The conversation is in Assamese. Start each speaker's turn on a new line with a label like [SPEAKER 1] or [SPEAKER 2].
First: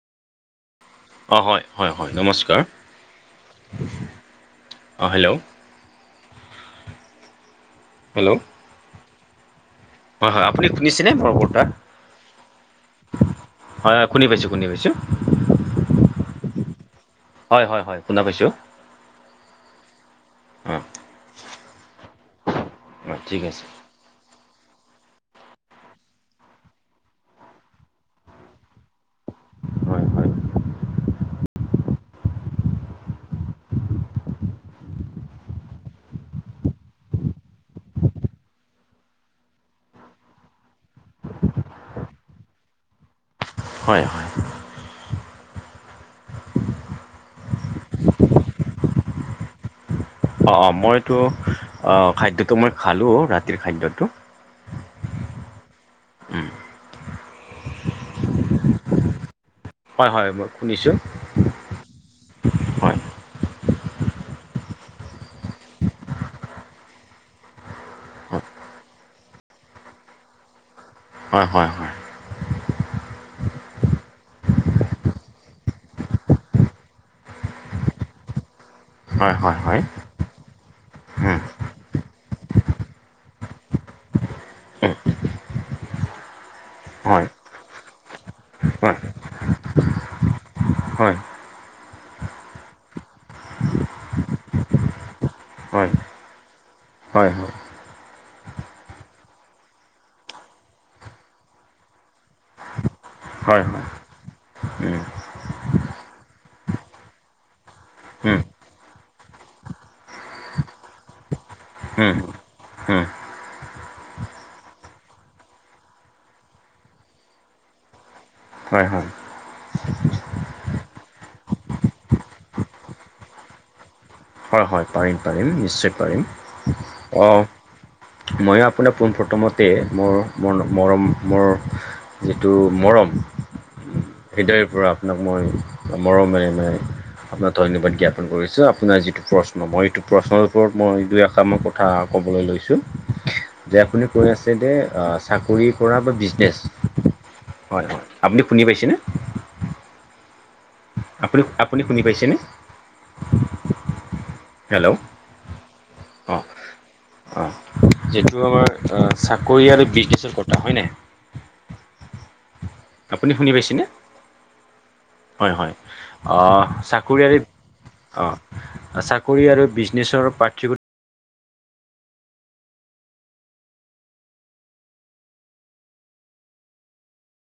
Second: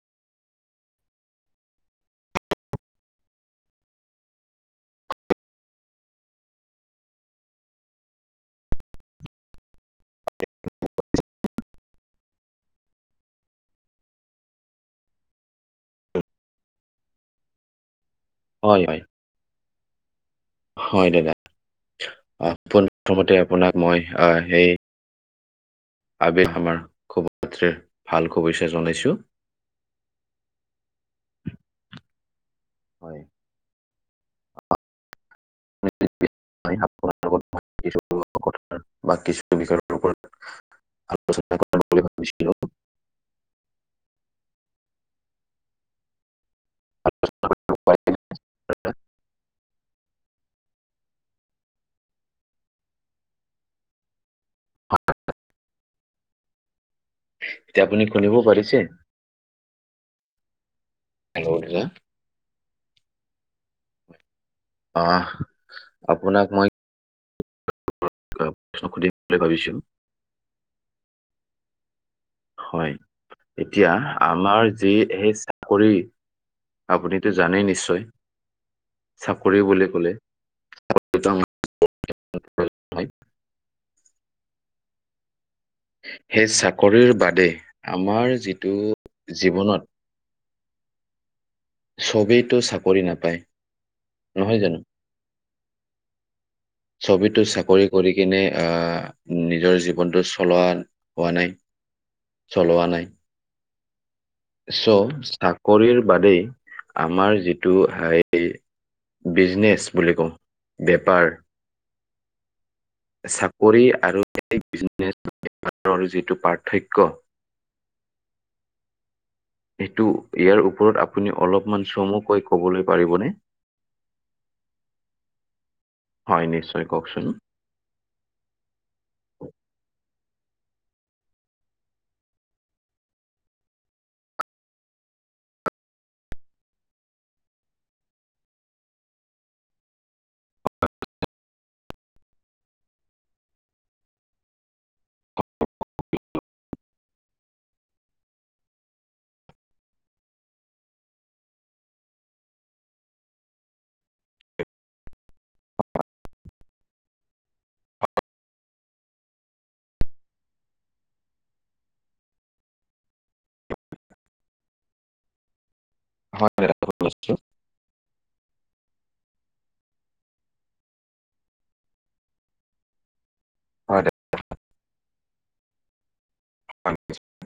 [SPEAKER 1] অ' হয়, হয়, হয়, নমস্কাৰ অ হেল্ল'। হেল্ল'। হয় হয় আপুনি শুনিছে নে মোৰ কথা হয় হয় শুনি পাইছো শুনি পাইছো। হয় হয় হয় শুনা পাইছো।
[SPEAKER 2] হয় হয়।
[SPEAKER 1] অঁ
[SPEAKER 2] হয় দাদা [unintelligible]
[SPEAKER 1] অঁ
[SPEAKER 2] প্ৰথমতে
[SPEAKER 1] ঠিক আছে
[SPEAKER 2] আপোনাক মই আহ সেই আবি আমাৰ [unintelligible] ভাল শুভেচ্ছা জনাইছো।
[SPEAKER 1] হয় হয়
[SPEAKER 2] হয়। [unintelligible] [unintelligible] আলোচনা [unintelligible]
[SPEAKER 1] হয় হয়। অ', অ' মইতো খাদ্যটো মই খালোঁ ৰাতিৰ খাদ্যটো। উম
[SPEAKER 2] এতিয়া আপুনি খুুলিবও পাৰিছে।
[SPEAKER 1] হয় হয় মই শুনিছোঁ।
[SPEAKER 2] [unintelligible]
[SPEAKER 1] হয়
[SPEAKER 2] আহ আপোনাক মই [unintelligible] প্ৰশ্ন সুধি বুলি ভাবিছো।
[SPEAKER 1] হয় হয় হয়।
[SPEAKER 2] হয় এতিয়া আমাৰ যি সেই চাকৰি আপুনিতো জানেই নিশ্চয়।
[SPEAKER 1] হয় হয় হয়
[SPEAKER 2] চাকৰি
[SPEAKER 1] হয়
[SPEAKER 2] বুলি কলে
[SPEAKER 1] উম
[SPEAKER 2] [unintelligible]
[SPEAKER 1] উম
[SPEAKER 2] সেই চাকৰিৰ
[SPEAKER 1] হয়
[SPEAKER 2] বাদে আমাৰ যিটো
[SPEAKER 1] হয়
[SPEAKER 2] জীৱনত
[SPEAKER 1] হয়
[SPEAKER 2] চবেইতো চাকৰি নাপায় নহয় জানো
[SPEAKER 1] হয় হয় হয়
[SPEAKER 2] ছবেটো চাকৰি কৰি কিনে আহ নিজৰ জীৱনটো চলোৱা হোৱা নাই চলোৱা নাই।
[SPEAKER 1] হয় হয় উম
[SPEAKER 2] চ' চাকৰিৰ বাদেই আমাৰ যিটো হে
[SPEAKER 1] উম
[SPEAKER 2] বিজনেচ বুলি কওঁ বেপাৰ
[SPEAKER 1] হম।
[SPEAKER 2] চাকৰি আৰু বিজনেছৰ [unintelligible] যিটো পাৰ্থক্য
[SPEAKER 1] হয় হয়।
[SPEAKER 2] সেইটো ইয়াৰ ওপৰত আপুনি অলপমান চমুকৈ কবলৈ পাৰিবনে
[SPEAKER 1] হয় হয় পাৰিম পাৰিম নিশ্চয় পাৰিম
[SPEAKER 2] হয় নিশ্চয় কওকচোন।
[SPEAKER 1] অ' ময়ো আপোনাৰ পোনপ্ৰথমতে মোৰ ম মৰম মোৰ যিটো মৰম [unintelligible] পৰা আপোনাক মই মৰমেৰে মে আপোনাক ধন্যবাদ জ্ঞাপন কৰিছো আপোনাৰ যিটো প্ৰশ্ন মই এইটো প্ৰশ্নৰ ওপৰত মই এই দুই [unintelligible] কথা ক'বলৈ লৈছোঁ। যে আপুনি কৈ আছে যে চাকৰি কৰা বা বিজনেছ হয় হয় আপুনি শুনি পাইছেনে আপুনি আপুনি শুনি পাইছেনে। হেল্লো।
[SPEAKER 2] [unintelligible]
[SPEAKER 1] অ। যিটো আমাৰ চাকৰি আৰু বিজনেছৰ কথা হয়নে। আপুনি শুনি পাইছেনে হয়', হয',
[SPEAKER 2] হয়
[SPEAKER 1] চাকৰি
[SPEAKER 2] নিশ্চয়।
[SPEAKER 1] অ', চাকৰি আৰু বিজনেছৰ পাৰ্থক
[SPEAKER 2] হয়। [unintelligible]